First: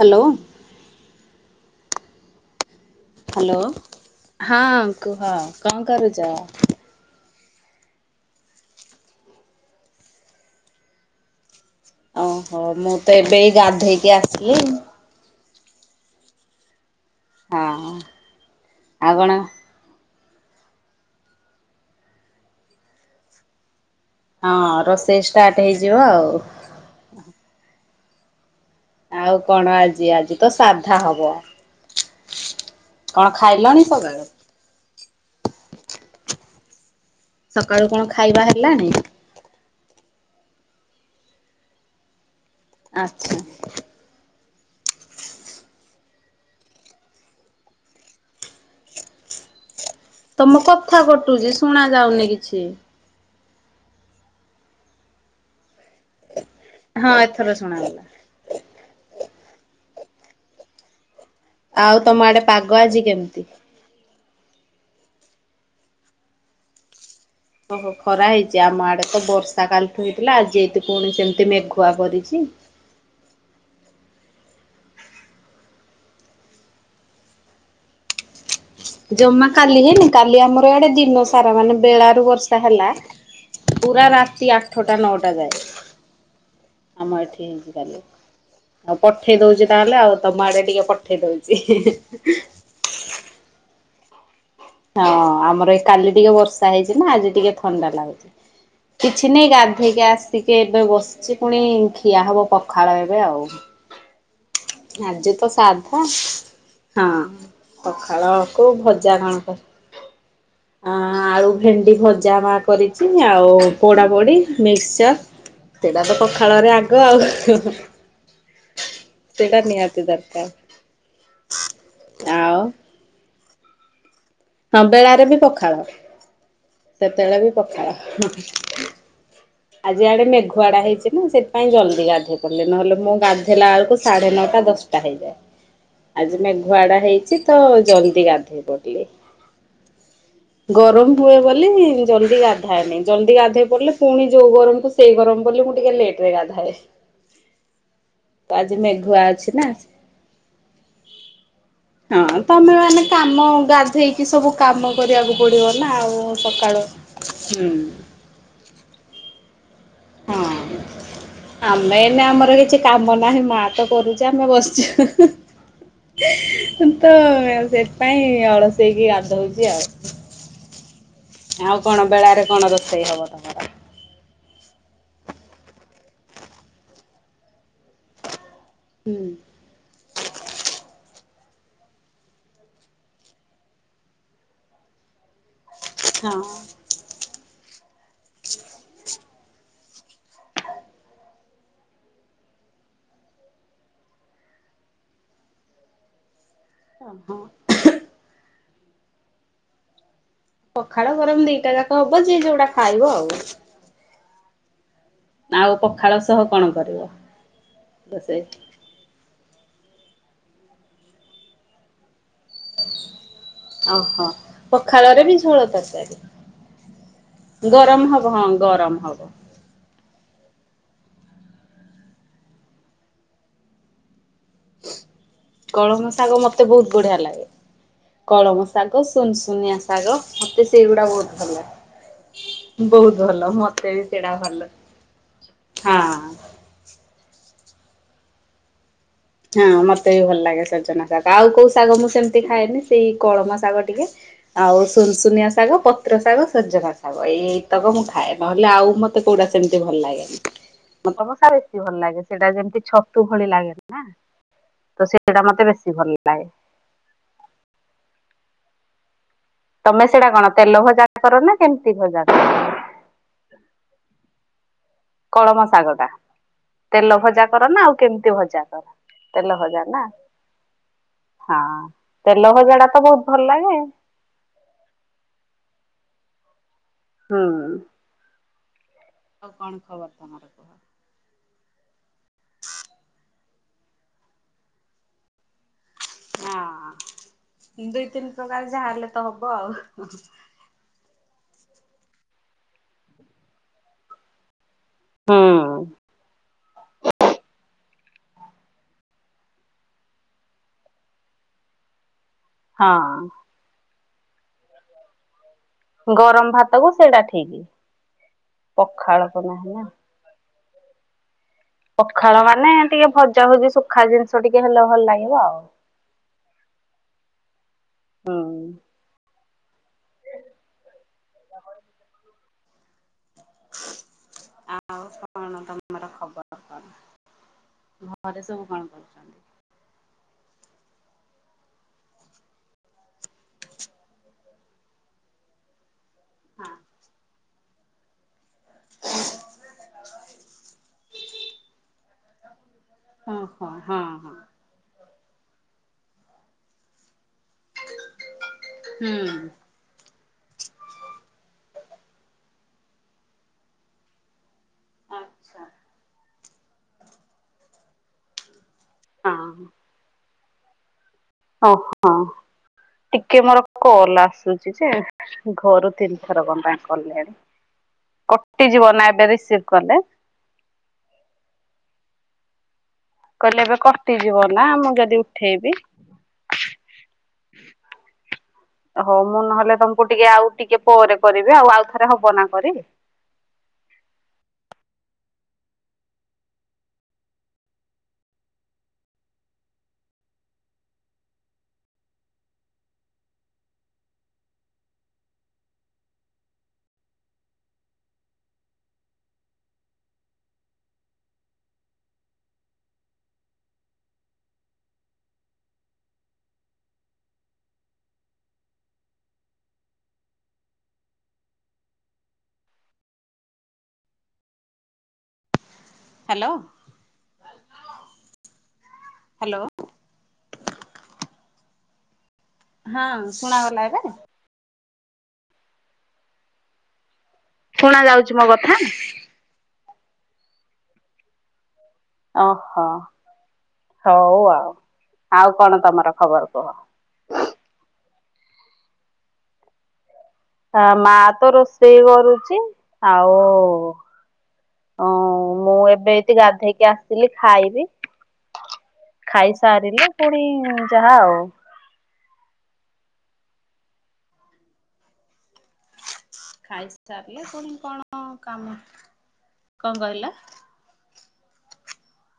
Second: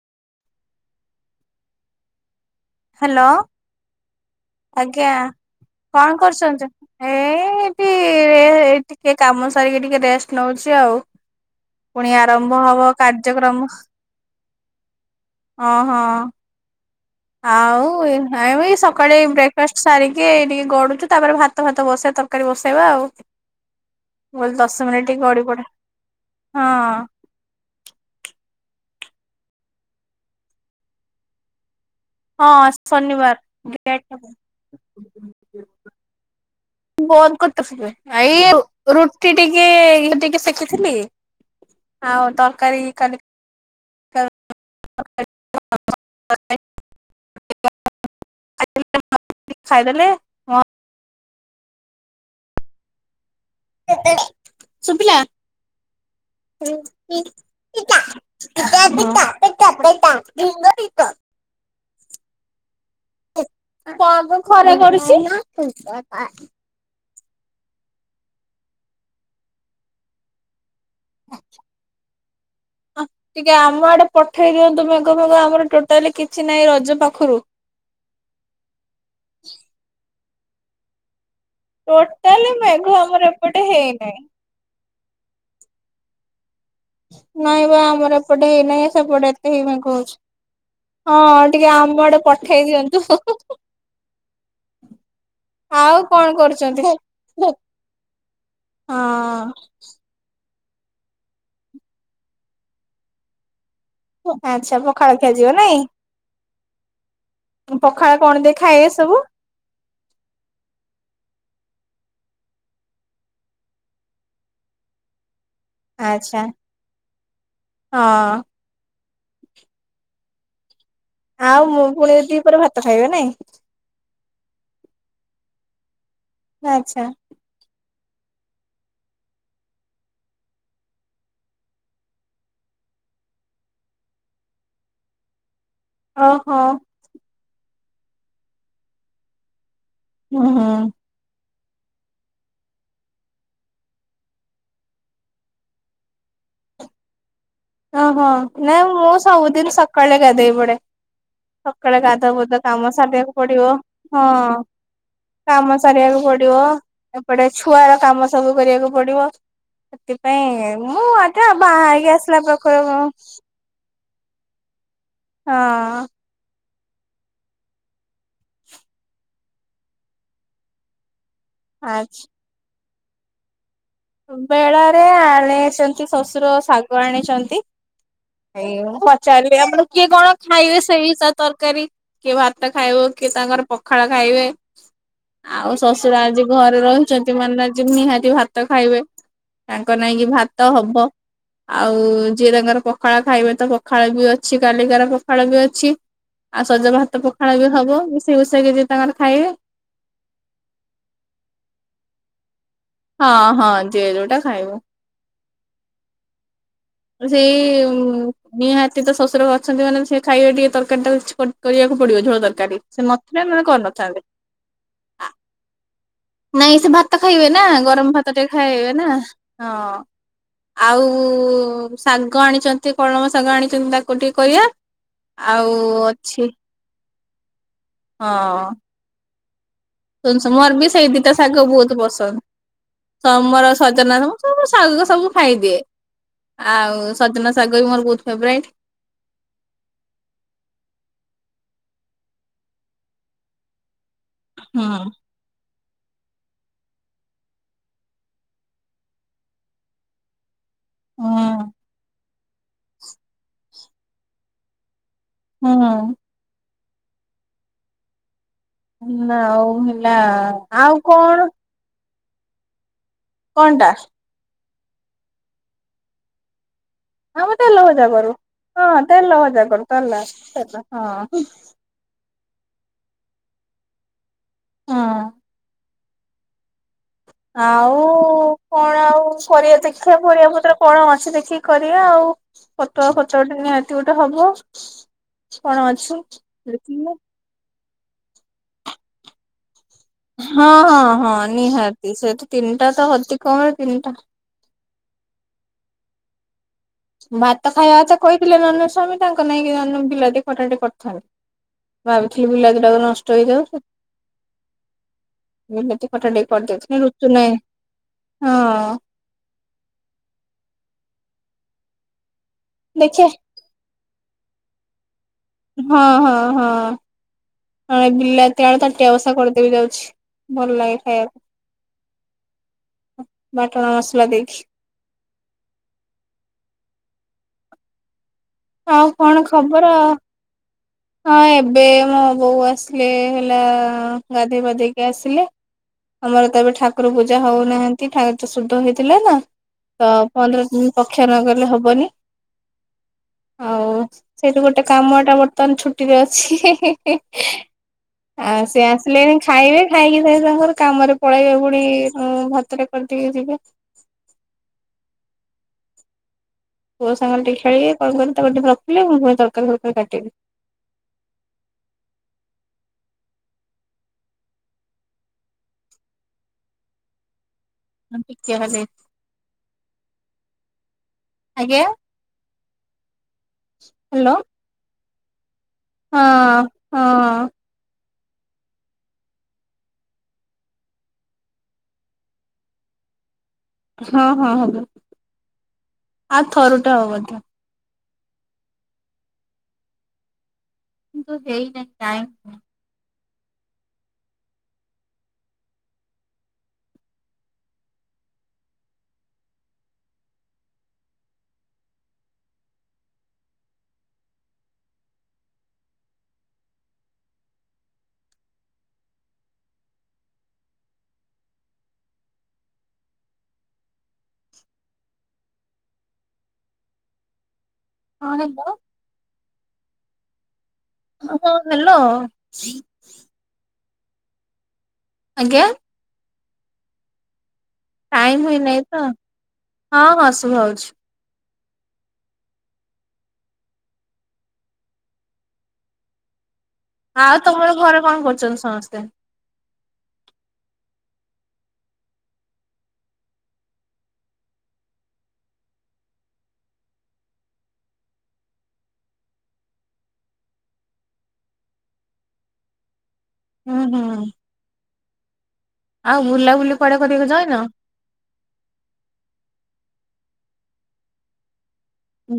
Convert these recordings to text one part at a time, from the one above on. Hello hello ହଁ ଆଜ୍ଞା କୁହ କଣ କରୁଛ? କରୁଛନ୍ତି? ଏ ଏଠି ଟିକେ କାମ ସାରିକି ଟିକେ ରେଷ୍ଟ ନଉଛି ଆଉ। ପୁଣି ଆରମ୍ଭ ଓହୋ ହବ ମୁଁ ତ ଏବେ କାର୍ଯ୍ୟକ୍ରମ ଗାଧେଇକି ଆସିଲି। ଓହୋ ଆଉ ହଁ ଏ ଆଉ ସକାଳେ କଣ ବ୍ରେକ୍ଫାଷ୍ଟ ସାରିକି ଏଇଟି ଗଡୁଛୁ ତାପରେ ଭାତ ଭାତ ବସେଇବା ତରକାରୀ ବସେଇବା ଆଉ। ମୁଁ କହିଲି ଦଶ ହଁ ମିନିଟ ଟିକେ ରୋଷେଇ ଗଡି ପଡେ ଷ୍ଟାର୍ଟ ହେଇଯିବ ଆଉ। ହଁ ଆଉ କଣ ଆଜି, ଆଜି ତ ସାଧା ହବ। ହଁ କଣ ଶନିବାର ଖାଇଲଣି ସକାଳୁ? ସକାଳୁ କଣ ଖାଇବା [unintelligible] ଠ ଟିକେ ହେଲାଣି? ଇଏ ଟିକେ ଶିଖିଥିଲି ଆଉ ତରକାରୀ କାଲି ଆଚ୍ଛା [unintelligible] [unintelligible] ଖାଇଦଲେ ତମ କଥା କଟୁଛି ଶୁଣା ଯାଉନି କିଛି। ସୁଵିଲା ହଁ ଏଥର ଶୁଣାଗଲା। [unintelligible] ଆଉ ତମ ଆଡେ ପାଗ ଆଜି କେମିତି? କଣ ଖରେ କରୁଛି। ଓହୋ ଖରା ହେଇଛି ଆମ ଆଡେ ତ ବର୍ଷା କାଳ ତ ହେଇଥିଲା ଆଜିତ ପୁଣି ସେମିତି ମେଘୁଆ କରିଛି। ହ ଟିକେ ଆମ ଆଡେ ପଠେଇ ଦିଅନ୍ତୁ ମେଘ ଫେଗ ଆମର ଟୋଟାଲି କିଛି ନାହିଁ ରଜ ପାଖରୁ। ଜମା କାଲି ହେନି କାଲି ଆମର ଏଡେ ଦିନ ସାରା ମାନେ ବେଳାରୁ ଟୋଟାଲି ବର୍ଷା ମେଘ ହେଲା ଆମର ଏପଟେ ପୁରା ହେଇନାହିଁ। ରାତି ଆଠଟା ନଅଟା ଯାଏ। ଆମ ଏଠି ନାଇଁ ହେଇଛି ବା କାଲି ଆମର ଏପଟେ ହେଇନାହିଁ ଆଉ। ସେପଟେ ପଠେଇ ଏତେ ହେଇ ଦଉଛି ମେଘ ତାହେଲେ ହଉଛି। ଆଉ ତମ ଆଡେ ଟିକେ ପଠେଇ ହଁ ଦଉଛି। ଟିକେ ଆମ ଆଡେ ପଠେଇ ଦିଅନ୍ତୁ। ହଁ ଆମର ଏଇ ଆଉ କାଲି କଣ ଟିକେ ବର୍ଷା କରୁଛନ୍ତି? ହେଇଛି ନା ଆଜି ହଁ ଟିକେ ଥଣ୍ଡା ଲାଗୁଛି। କିଛି ନାଇଁ ଗା ଠେଇକି ଆସିକି ଏବେ ବସିଛି ପୁଣି ଖିଆ ହବ ପଖାଳ ଏବେ ଆଉ। ଆଚ୍ଛା ପଖାଳ ଆଜି ଖିଆଯିବ ତ ନାଇଁ? ସାଧା ହଁ। ପଖାଳ କଣ ସଖାଳ ଦେଇ କୋଉ ଖାଇବେ ଭଜା ସବୁ? କଣ? ଅ ଆଳୁ ଭେଣ୍ଡି ଭଜା ମା କରିଛି ଆଉ ପୋଡାପୋଡି, ମିକ୍ସଚର ସେଇଟା ତ ଆଚ୍ଛା ପଖାଳରେ ଆଗ। ଆଉ ହଁ। ସେଇଟା ନିହାତି ଦରକାର ଆଉ ମୁଁ ପୁଣି ଦି ଆଉ ପରେ ଭାତ ଖାଇବ ନାଇଁ। ହଁ ବେଳାରେ ବି ପଖାଳ ଆଚ୍ଛା ସେତେବେଳେ ବି ପଖାଳ ଆଜି ଆଡେ ମେଘୁଆଡା ହେଇଛି ନା ସେଥିାଇଁ ଜଲ୍ଦି ଗାଧେଇ ପାରିଲି ନହେଲେ ମୁଁ ଗାଧେଇଲା ବେଳକୁ ସାଢେ ନଅଟା ଦଶଟା ହେଇଯାଏ ଆଜି ଓହୋ। ମେଘୁଆଡା ହେଇଛି ତ ଜଲ୍ଦି ଗାଧେଇ ପଡିଲି। ହୁଁ ହୁଁ ଗରମ ହୁଏ ବୋଲି ଜଲଦି ଗାଧାଏନି ଜଲଦି ଗାଧୋଇ ପଡ଼ିଲେ ପୁଣି ଯୋଉ ଗରମକୁ ସେଇ ଗରମ ପଡିଲ ମୁଁ ଟିକେ ଲେଟ ରେ ଗାଧାଏ ଓହୋ, ତ ଆଜି ନାଇଁ ମୁଁ ମେଘୁଆ ଅଛି ନା। ସବୁଦିନ ସକାଳେଳେ ଗାଧେଇ ପଡେ। ସକାଳେ ଗାଧ ହଁ ବୁଧ ତମେ କାମ ମାନେ ସିବାକୁ କାମ ପଡିବ। ଗାଧେଇକି ହଁ ସବୁ କାମ କରିବାକୁ ପଡିବ କାମ ନା ଆଉ ସରିବାକୁ ପଡିବ ସକାଳୁ। ଏପଟେ ହୁଁ। ଛୁଆର କାମ ସବୁ କରିବାକୁ ପଡିବ ସେଥିପାଇଁ ହଁ। ମୁଁ ଆଛା ଆମେ ବାହାରିକି ଏଇନା ଆସିଲା ଆମର କିଛି ପାଖରୁ ହଁ। କାମ ନାହିଁ ମାଆ ତ କରୁଛ ଆମେ ବସିଛୁ। ହଁ ତ ସେଥିପାଇଁ ଅଳସେଇକି ଗାଧଉଛି ଆଉ। ଆଉ କଣ ଆଚ୍ଛା ବେଳାରେ କଣ ରୋଷେଇ ହବ ତମର। ବେଳାରେ ଆଣିଛନ୍ତି ଶ୍ୱଶୁର ଶାଗ ଆଣିଛନ୍ତି ଏଇଁ ହୁଁ ପଚାରିଲି [unintelligible] ଆପଣ କିଏ କଣ ଖାଇବେ ସେଇ ହିସ ତରକାରୀ କିଏ ଭାତ ଖାଇବ କିଏ ତାଙ୍କର ପଖାଳ ଖାଇବେ। ଆଉ ଶଶୁର ହଁ ଆଜି ଘରେ ରହି ଛନ୍ତି ମାନେ ନା ଯେ ନିହାତି ଭାତ ଖାଇବେ ତାଙ୍କ ନାଇଁକି ଭାତ ହବ। ଆଉ ଯିଏ ତାଙ୍କର ପଖାଳ ଖାଇବେ ତ ପଖାଳ ବି ଅଛି କାଲିକାର ପଖାଳ ବି ଅଛି। ଆଉ ସଜ ଭାତ ହଁ ପଖାଳ ବି ହବ ମିଷେଇ ମୁଷାକି ଯିଏ ତାଙ୍କର ଖାଇବେ ପଖାଳ ଗରମ ଦିଟା ଯାକ ହବ ଯିଏ ଯୋଉଟା ଖାଇବ ଆଉ। ହଁ ହଁ ଯିଏ ଯୋଉଟା ଖାଇବ ଆଉ ପଖାଳ ସହ କଣ କରିବ? ସେଇ ରୋଷେଇ? ନିହାତି। ଟେ ତ ଶଶୁର ଅଛନ୍ତି ମାନେ ସେ ଖାଇବେ ଟିକେ ତରକାରୀ ଟା କିଛି କରିବାକୁ ପଡିବ ଝୋଳ ତରକାରୀ। ସେ ନଥିଲେ ମାନେ ଓହୋ କରିନଥାନ୍ତେ। ପଖାଳରେ ବି ଝୋଳ ତକାରାରୀ। ନାଇଁ ସେ ଭାତ ଖାଇବେ ନା ଗରମ ଭାତ ହଁ ଟିକେ ଗରମ ଖାଇବେ ନା ହବ ହଁ। ଆଉ ଶାଗ ଆଣିଛନ୍ତି କଳମ ଶାଗ ଆଣିଛନ୍ତି ତାକୁ ଟିକେ କରିବା। ଆଉ କଳମ ଶାଗ ଅଛି ମୋତେ ବହୁତ ବଢିଆ ଲାଗେ କଳମ ଶାଗ। ତେ ସୁନସୁନିଆ। ଶାଗ ସୁନସୁନ ମତେ ମୋର ବି ସେଇଗୁଡା ସେଇ ବହୁତ ପିତା ଭଲ ଶାଗ ଲାଗେ। ବହୁତ ବହୁତ ପସନ୍ଦ। ଭଲ ମୋର ମତେ ବି ସଜନା ସେଇଟା ଭଲ ସବୁ ଶାଗ ସବୁ ଖାଇଦିଏ। ହଁ। ଆଉ ସଜନା ଶାଗବି ମୋର ବହୁତ ଫେବରାଇଟ୍। ହଁ ମୋତେ ବି ଭଲ ଲାଗେ ସଜନା ଶାଗ ଆଉ କୋଉ ଶାଗ ମୁଁ ସେମିତି ଖାଏନି ସେଇ କଳମ ଶାଗ ଟିକେ। ହୁଁ ଆଉ ସୁନ ଶୁନିଆ ଶାଗ ପ- ପତ୍ର ଶାଗ ସଜନା ଶାଗ ଏଇତକ ମୁଁ ଖାଏ ନହେଲେ ଆଉ ମୋତେ କୋଉଟା ସେମିତି ଭଲ ଲାଗେନି। ମୋତେ ମସା ହୁଁ ବେଶୀ ଭଲ ଲାଗେ ସେଇଟା ଯେମିତି ଛତୁ ଭଳି ଲାଗେନି ନା ତ ସେ। ସେଇଟା ମୋତେ ବେଶୀ ହୁଁ। ଭଲ ଲାଗେ। ନା ଆଉ। ତମେ ହେଲା ସେଇଟା କଣ ତେଲ ଆଉ ଭଜା କର କଣ ନା କେମିତି ଭଜା କର। କଣଟା। କଳମ ଶାଗଟା। ତେଲ ଭଜା ଆମ କର ତେଲ ନା ଆଉ ଭଜା କରୁ। କେମିତି ଭଜା ହଁ କର ତେଲ ଭଜା କରୁ ନା ତେଲ ତେଲ ହଁ। ତେଲ ଭଜା ଟା ତ ବହୁତ ଭଲ ଲାଗେ। ହଁ। ହୁଁ। ଆଉ କଣ ଆଉ କଣ କରିବା ଖବର ଦେଖିବା ତମର ପରିବା କୁହ ପତ୍ର କଣ ଅଛି ଦେଖି। କରିବା ଆଉ ପତୁଆ ଫତୁଆଟେ ନିହାତି ଗୋଟେ ହବ କଣ ଅଛି। ହଁ [unintelligible] ଦୁଇ ତିନି ପ୍ରକାର ଯାହାହେଲେ ତ ହବ ଆଉ। ହଁ ହଁ ହଁ ନିହାତି ସେଠୁ ତିନିଟା ତ ଅତି କମରେ ତିନିଟା। ହୁଁ। ଭାତ ଖାଇବା କଥା କହିଥିଲେ ନହେନେ ସ୍ୱାମୀ ତାଙ୍କ ନେଇକି ନ ବିଲାତି ଖଟା ଟିକେ କରିଥାନ୍ତି। ଭାବିଥିଲି ବିଲାତିଟାକୁ ନଷ୍ଟ ହଁ ହେଇଯାଉଛି। ଟିକେ ଗରମ ଭାତକୁ କରିଦେଇଥିଲି ସେଇଟା ରୁଚୁ ନାହିଁ ଠିକ ହଁ ପଖାଳକୁ ନାହିଁ ନା। ପଖାଳ ମାନେ ଟିକେ ଦେଖିଆ ଭଜା ଭଜି ଶୁଖା ଜିନିଷ ଟିକେ ହେଲେ ଭଲ ଲାଗିବ ଆଉ। ହଁ ହଁ ହଁ ହୁଁ। ବିଲାତି ଆଳୁ ତ। ବସା କରିଦେବି ଯାଉଛି ଭଲ ଲାଗେ ଖାଇବାକୁ। ବାଟଣ ମସଲା ଦେଇକି। ଆଉ କଣ ତମର ଖବର କଣ ଘରେ ସବୁ। କଣ ଆଉ କରୁଛନ୍ତି? କଣ ଖବର? ହଁ ଏବେ ମୋ ବୋଉ ଆସିଲେ ହେଲା ଗାଧୋଇ ପାଧେଇକି ଆସିଲେ। [inaudible] ଆମର ତ ଏବେ ହଁ ଠାକୁର ପୂଜା ହଉନାହାନ୍ତି। ଠାକୁ ଶୁଦ୍ଧ ହେଇଥିଲେ ନା ତ ପନ୍ଦର ଦିନ ପକ୍ଷ ନଗଲେ ହବନି। ହଁ ହୋ ଆଉ ହଁ ହଁ। ସେଇଠୁ ଗୋଟେ କାମଟା ବର୍ତ୍ତମାନ ଛୁଟିରେ ଅଛି ହି ହି ହି। ଆଉ ସିଏ ଆସିଲେ ହୁଁ। ଖାଇବେ। ଖାଇକି ସେ ତାଙ୍କର କାମରେ ପଳେଇବେ ପୁଣି ମୁଁ ଭାତଟା କରିଦେଇକି ଯିବେ। ଆଚ୍ଛା। ପୁଅ ସାଙ୍ଗରେ ଟିକେ ଖେଳିକି କଣ କଲି ତାକୁ ରଖିଲେ ମୁଁ ପୁଣି ହଁ ତରକାରି ଫରକାରୀ କାଟିବି। ଓହୋ ଟିକେ ମୋର କଲ୍ ଆସୁଛି ଯେ। ଘରୁ ତିନିଥର କଣ ପାଇଁ କଲେଣି ଟିକେ ଖାଲି କଟିଯିବ ନା ଏବେ ରିସିଭ୍ କଲେ? ଆଜ୍ଞା? କହିଲେ ଏବେ ହ୍ୟାଲୋ କଟିଯିବ ନା ମୁଁ ଯଦି ଉଠେଇବି। ହଁ ହଁ। [inaudible] ହଉ ମୁଁ ନହେଲେ ତମକୁ ଟିକେ ଆଉ ଟିକେ ପରେ କରିବି ଆଉ ଆଉଥରେ ହବ ନା କରି? ହଁ, ହଁ, ହବ ଆଉ ଥରୁ ଟେ ହବ ଥ କିନ୍ତୁ ଦେଇନାହିଁ ଟାଇମ୍ କାଇଁ? [inaudible] ହ୍ୟାଲୋ। ହଁ ହାଲୋ। ହ୍ୟାଲୋ। ହଁ, ହଁ ହ୍ୟାଲୋ। ହଁ ଶୁଣାଗଲା ଏବେ? ଆଜ୍ଞା? ଶୁଣା ଯାଉଛି ଟାଇମ୍ ମୋ କଥା ହୋଇନାହିଁ ତ ହଁ, ହଁ ଶୁଭାହଉଛି। ଓହୋ ହଉ ଆଉ ଆଉ କଣ ତମର ଖବର କୁହ? ଆଉ ତମର ଘରେ କଣ କରୁଛନ୍ତି ସମସ୍ତେ? ଆ ମା ତ ରୋଷେଇ କରୁଛି ଆଉ ଉଁ ମୁଁ ଏବେ ଏତି ଗାଧେଇକି ଆସିଲି ଖାଇବି। ଖାଇସାରିଲେ ପୁଣି ଯାହା ଆଉ। ହୁଁ, ହୁଁ। ଆଉ ବୁଲାବୁଲି କୁଆଡେ କରିବାକୁ ଯାଇନ? ହଁ କାମ କଣ କହିଲ?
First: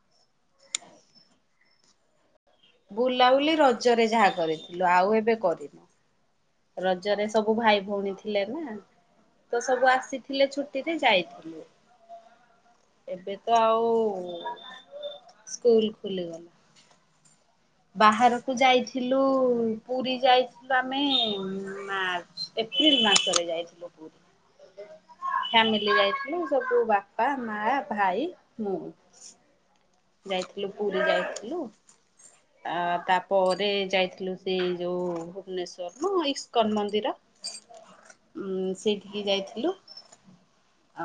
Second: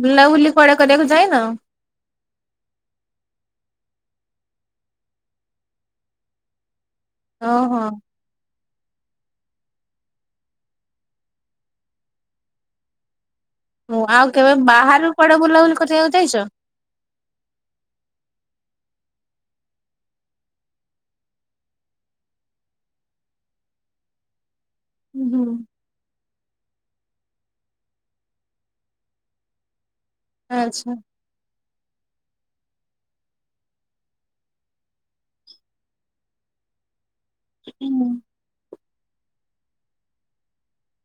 ବୁଲାବୁଲି କୁଆଡେ କରିବାକୁ ଯାଇନ? ବୁଲାବୁଲି ରଜରେ ଯାହା କରିଥିଲୁ ଆଉ ଏବେ କରିନୁ। ରଜରେ ସବୁ ଓହୋ ଭାଇ ଭଉଣୀ ଥି ଥିଲେ ନା ତ ସବୁ ଆସିଥିଲେ ଛୁଟିରେ ଯାଇଥିଲୁ। ଏବେ ତ ଆଉ ମୁଁ କେବେ ବାହାରୁ କୁଆଡେ ବୁଲାବୁଲି ସ୍କୁଲ୍ କରିବାକୁ ଯାଇଛ? ଖୋଲିଗଲା। ବାହାରକୁ ଯାଇଥିଲୁ ପୁରୀ ଯାଇଥିଲୁ ଆମେ ମାର୍ଚ୍ଚ, ଏପ୍ରିଲ୍ ମାସରେ ଯାଇଥିଲୁ ପୁରୀ। ହୁଁ ଫ୍ୟାମିଲି ଯାଇଥିଲୁ ସବୁ ବାପା, ମା, ଭାଇ, ମୁଁ। ଯାଇଥିଲୁ ଆଚ୍ଛା ପୁରୀ ଯାଇଥିଲୁ। ଆ ତାପରେ ଯାଇଥିଲୁ ସେଇ ଯୋଉ ଭୁବନେଶ୍ୱର ମ ଇସ୍କନ ମନ୍ଦିର। ହୁଁ। ଉଁ ସେଇଠିକି ଯାଇଥିଲୁ।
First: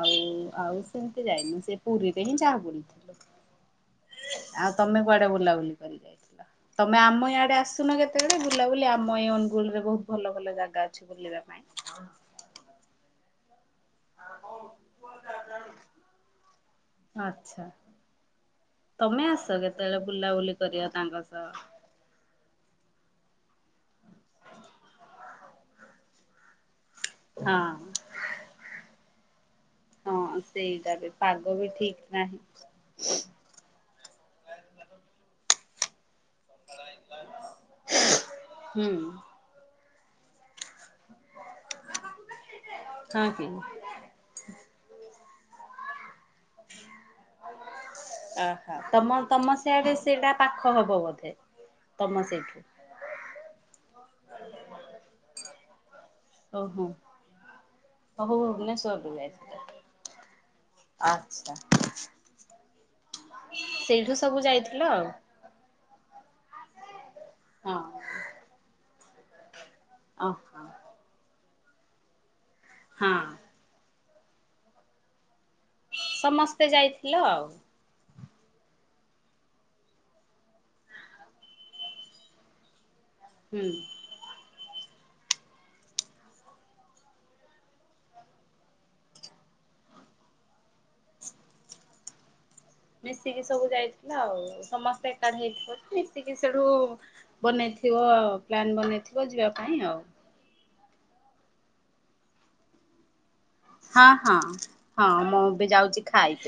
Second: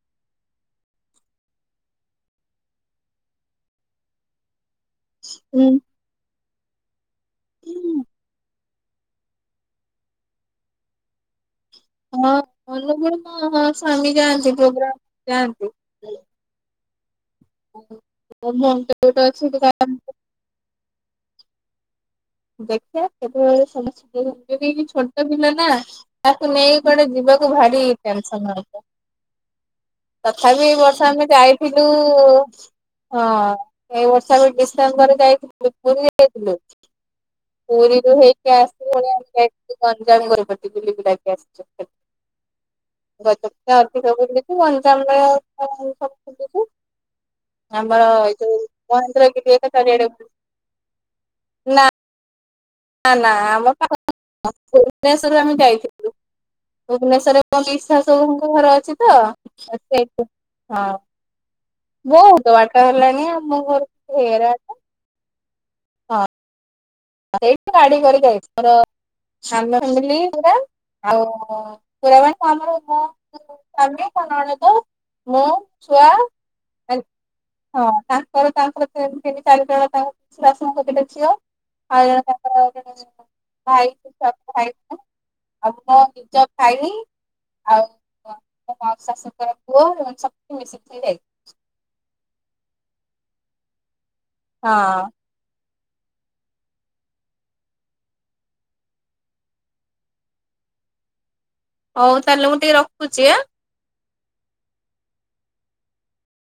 ଆଉ ଆଉ ସେମିତି ଯାଇନୁ ସେ ପୁରୀରେ ହିଁ ଯାହା ବୁଲିଥିଲୁ। ଆଉ ତମେ କୁଆଡେ ବୁଲାବୁଲି ହୁଁ କରି ଯାଇଥିଲ ତମେ ଆମ ଇଆଡେ ଆସୁନ କେତେବେଳେ ବୁଲାବୁଲି ଆ ଆମ ଏଇ ଅନୁଗୁଳୁ ରେ ବହୁତ୍ ଭଲ ଭଲ ଜାଗା ଅଛି ବୁଲିବା ପାଇଁ। ହଁ ଅନୁଗୁଳ ହଁ ହଁ ସ୍ୱାମୀ ଯାଆନ୍ତି ପ୍ରୋଗ୍ରାମ ଯାଆନ୍ତି। ଆଚ୍ଛା। ତମେ ଆସ କେତେବେଳେ [unintelligible] ବୁଲାବୁଲି କରିବା ତାଙ୍କ ସହ। ଦେଖିବା କେତେବେଳେ ସମୟ ସୁବିଧା ଦେଖିକି ଛୋଟ ଦିନ ନା। ତାକୁ ନେଇକି କୁଆଡେ ଯିବାକୁ ହଁ ଭାରି ଟେନସନ୍ ଏକା। ହଁ ତଥାବି ଏ ସେଇଟା ବର୍ଷ ବି ଆମେ ପାଗ ବି ଯାଇଥିଲୁ ଠିକ ନାହିଁ। ହଁ ଏଇ ବର୍ଷ ଆମେ ଡିସେମ୍ବରରେ ଯାଇଥିଲୁ ପୁରୀ ଯାଇଥିଲୁ। ପୁରୀରୁ ହେଇକି ଆସି ହୁଁ ପୁଣି ଆମେ ଯାଇଥିଲୁ ଗଞ୍ଜାମ ଗୋରେପତି ବୁଲିବୁଲାକି ଆସିଲୁ। [unintelligible] ହଁ କି ଗଜପତି ଅଧିକ ଗଞ୍ଚାମରେ [unintelligible] ଆସିଲୁ। ଆମର ଏଇ ଯୋଉ ଆହା ତମ ମହେନ୍ଦ୍ର ତମ ଗିରି ହେକା ସେଆଡେ ଚାରିଆଡେ ସେଇଟା ପାଖ ହବ ବୋଧେ ତମ ସେଇଠୁ। ନା ନା ଆମ ପାଖ [inaudible] ଭୁବନେସ୍ୱରରୁ ଆମେ ଯାଇଥିଲୁ। ଓହୋ ଭୁବନେଶ୍ଵରରେ ପିଇସି ଓହୋ ଶାଶୁଙ୍କ ଘର ଅଛି ତ ଭୁବନେଶ୍ୱରରୁ ଯାଇଥିଲେ। ସେଠି ଯାଇଥିଲୁ ହଁ। ଆଚ୍ଛା। ବହୁତ ବାଟ ହେଲାଣିି ଆଉ। ସେଇଠୁ ସବୁ ଯାଇଥିଲୁ ଆଉ। ଏଇଠି ଗାଡି ହଁ କରିକି ଆଇଲୁ। ଆମର ଫ୍ୟାମିଲୀ ପୁରା। ଓହୋ। ଆଉ ପୁରା ବାଣୀ ତ ଆମର ଘ ହଁ। ସ୍ଵାମୀ ମୋ ନଣନ୍ଦ ମୁ ଛୁଆ ସମସ୍ତେ ମାନେ ଯାଇଥିଲ ଆଉ ହଁ ତାଙ୍କର ତାଙ୍କର ତିନି ତିନ ଚାରି ଜଣ ତାଙ୍କ ଶାଶୁଙ୍କ ତିନିଟା ଝିଅ। ଆଉ ଜଣେ ତାଙ୍କର ଜଣେ ହୁଁ। ଭାଇ [unintelligible] ଭାଇ ଆଉ ମୋ ନିଜ ଭାଇ ଆଉ କଣ ମୋ ମାଉସି ଶାଶୁଙ୍କର ପୁଅ ଏଇମାନେ ସବୁ ମିଶିକି ଯାଇଥିଲୁ। ମିଶିକି ସବୁ ଯାଇଥିଲୁ ଆଉ ହଁ ସମସ୍ତେ। [unintelligible] ମିଶିକି ସେଇଠୁ ବନେଇଥିବ ପ୍ଲାନ୍ ବନେଇଥିବ ଯିବା ପାଇଁ ଆଉ। ହଉ ତାହେଲେ ମୁଁ ଟିକେ ରଖୁଛି ଆ। ହଁ ହଁ ହଁ ମୁଁ ବି ଯାଉଛି ଖାଇବି।